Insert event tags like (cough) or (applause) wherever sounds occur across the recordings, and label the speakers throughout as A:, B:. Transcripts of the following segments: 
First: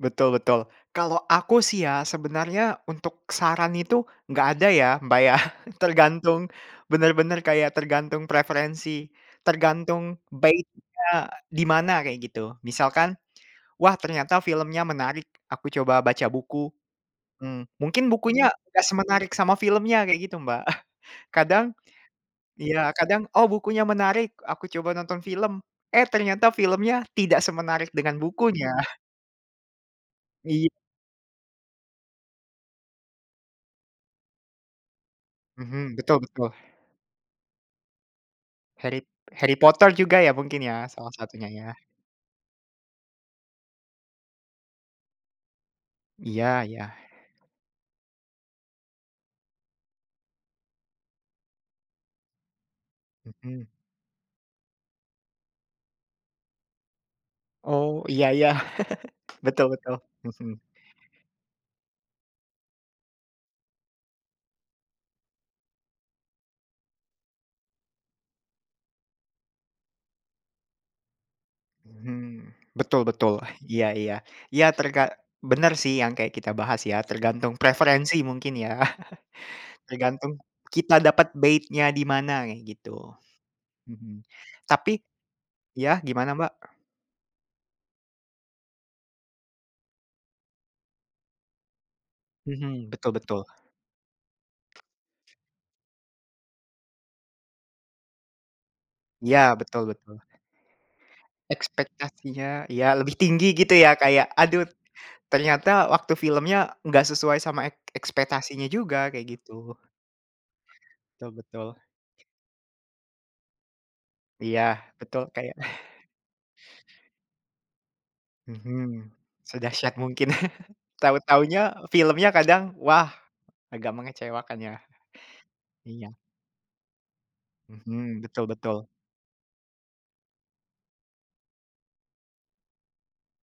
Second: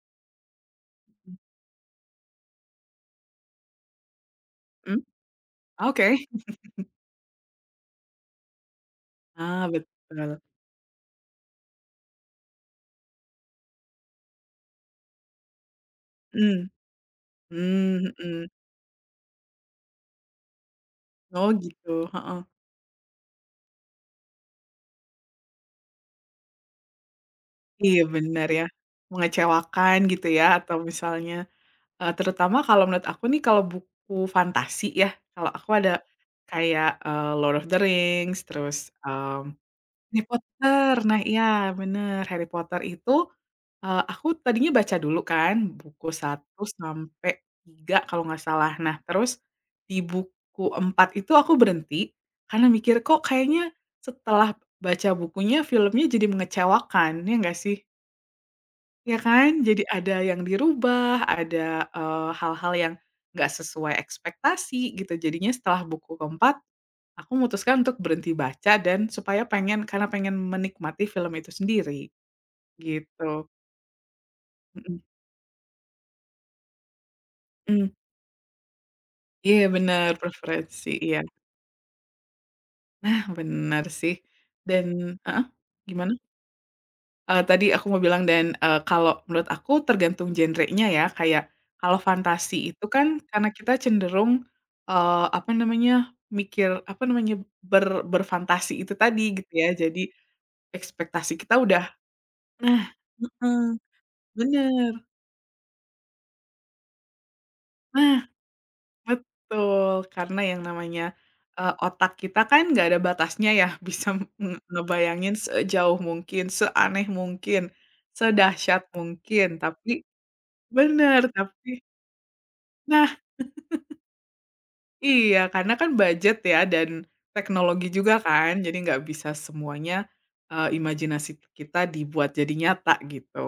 A: Betul betul kalau
B: Mhm.
A: aku sih ya sebenarnya untuk saran itu nggak ada ya,
B: Mmm,
A: Mbak, ya (chuckles)
B: oke.
A: tergantung
B: (chuckles)
A: benar-benar kayak tergantung preferensi,
B: Ah,
A: tergantung
B: betul.
A: bait-nya di mana kayak gitu misalkan, "Wah, ternyata filmnya menarik aku coba baca
B: Mmm,
A: buku." mmm, mungkin
B: mhm.
A: bukunya nggak semenarik sama filmnya kayak gitu, Mbak, (chuckles)
B: Oh,
A: kadang
B: gitu, heeh.
A: iya kadang, "Oh, bukunya menarik aku coba nonton film." Eh, ternyata filmnya tidak semenarik
B: Iya
A: dengan
B: benar ya,
A: bukunya. (chuckles)
B: mengecewakan gitu ya
A: Iya.
B: atau misalnya, eee, terutama kalau menurut aku nih kalau buku fantasi ya kalau aku ada,
A: Mhm, betul betul.
B: kayak, eee, Lord of the Rings terus,
A: Harry
B: mmm,
A: Harry Potter juga
B: Harry
A: ya mungkin ya?
B: Potter
A: Salah
B: nah iya
A: satunya ya.
B: bener Harry Potter itu, eee, aku tadinya baca dulu kan buku
A: Iya
B: 1
A: iya.
B: sampai 3 kalau gak salah nah terus, di buku 4 itu aku berhenti karena mikir "Kok kayaknya
A: Mhm.
B: setelah baca bukunya filmnya jadi mengecewakan." Iya gak sih?
A: Oh, iya iya
B: Ya
A: (laughs)
B: kan?
A: betul
B: Jadi
A: betul,
B: ada yang
A: mhm.
B: dirubah ada, eee, hal-hal yang, gak sesuai ekspektasi gitu jadinya setelah buku ke-4, aku memutuskan untuk berhenti baca dan supaya pengen karena pengen menikmati film itu sendiri,
A: Hmm, betul betul
B: gitu.
A: iya iya iya
B: Mhm.
A: terga bener sih yang kayak kita bahas ya tergantung
B: Mmm.
A: preferensi mungkin ya
B: Iya
A: (chuckles)
B: benar
A: tergantung
B: preferensi
A: kita
B: iya.
A: dapat bait-nya di mana kayak gitu,
B: Nah benar sih,
A: mhm,
B: dan
A: tapi
B: heeh,
A: iya
B: gimana?
A: gimana Mbak?
B: Eee, tadi aku mau bilang dan, eee, kalau menurut aku tergantung genrenya ya kayak, kalau fantasi itu
A: Mhm, betul
B: kan
A: betul.
B: karena kita cenderung, eee, apa namanya, mikir, apa namanya, ber berfantasi itu tadi gitu
A: Ya
B: ya
A: betul
B: jadi,
A: betul.
B: ekspektasi kita udah
A: Ekspektasinya
B: nah,
A: ya lebih tinggi
B: heeh,
A: gitu ya kayak aduh,
B: bener.
A: ternyata waktu filmnya nggak sesuai sama ek
B: Nah,
A: ekspektasinya juga kayak gitu.
B: betul karena yang namanya,
A: Betul betul.
B: eee, otak kita kan gak ada batasnya ya bisa me
A: Iya betul
B: ngebayangin
A: kayak
B: sejauh
A: (chuckles)
B: mungkin, seaneh mungkin, sedahsyat
A: Mhm,
B: mungkin, tapi
A: sedahsyat mungkin (chuckles)
B: bener
A: tahu-tahunya
B: tapi
A: filmnya kadang
B: Nah.
A: wah, agak
B: (laughs)
A: mengecewakan ya,
B: Iya karena kan
A: iya.
B: budget ya dan teknologi juga
A: Mhm, betul
B: kan jadi
A: betul.
B: gak bisa semuanya, eee, imajinasi kita dibuat jadi nyata gitu.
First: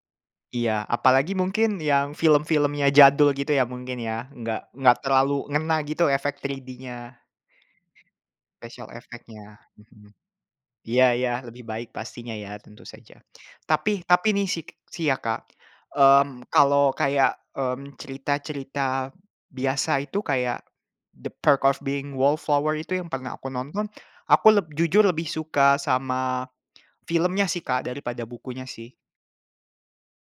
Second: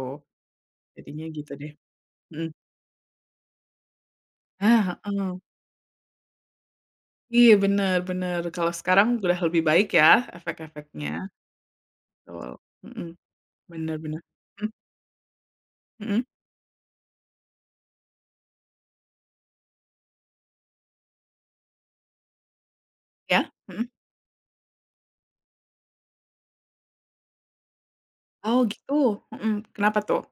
A: Iya
B: Jadinya
A: apalagi
B: gitu deh,
A: mungkin yang
B: mhm.
A: film-filmnya jadul gitu ya mungkin ya nggak nggak
B: Ah, heeh.
A: terlalu ngena gitu efek 3D-nya.
B: Iya bener bener kalau
A: Special
B: sekarang udah
A: effect-nya,
B: lebih baik ya
A: mhm,
B: efek-efeknya.
A: iya iya lebih baik pastinya
B: Betul,
A: ya tentu
B: mhm,
A: saja
B: bener
A: tapi
B: bener,
A: tapi nih sik
B: mhm.
A: sih ya, Kak,
B: Mhm.
A: mmm, kalau kayak, mmm, cerita cerita biasa itu kayak, The Perks of Being Wallflower itu yang pernah aku
B: Iya,
A: nonton
B: mhm.
A: aku leb jujur lebih suka sama, filmnya sih, Kak, daripada
B: Oh,
A: bukunya sih.
B: gitu, mhm, kenapa tuh?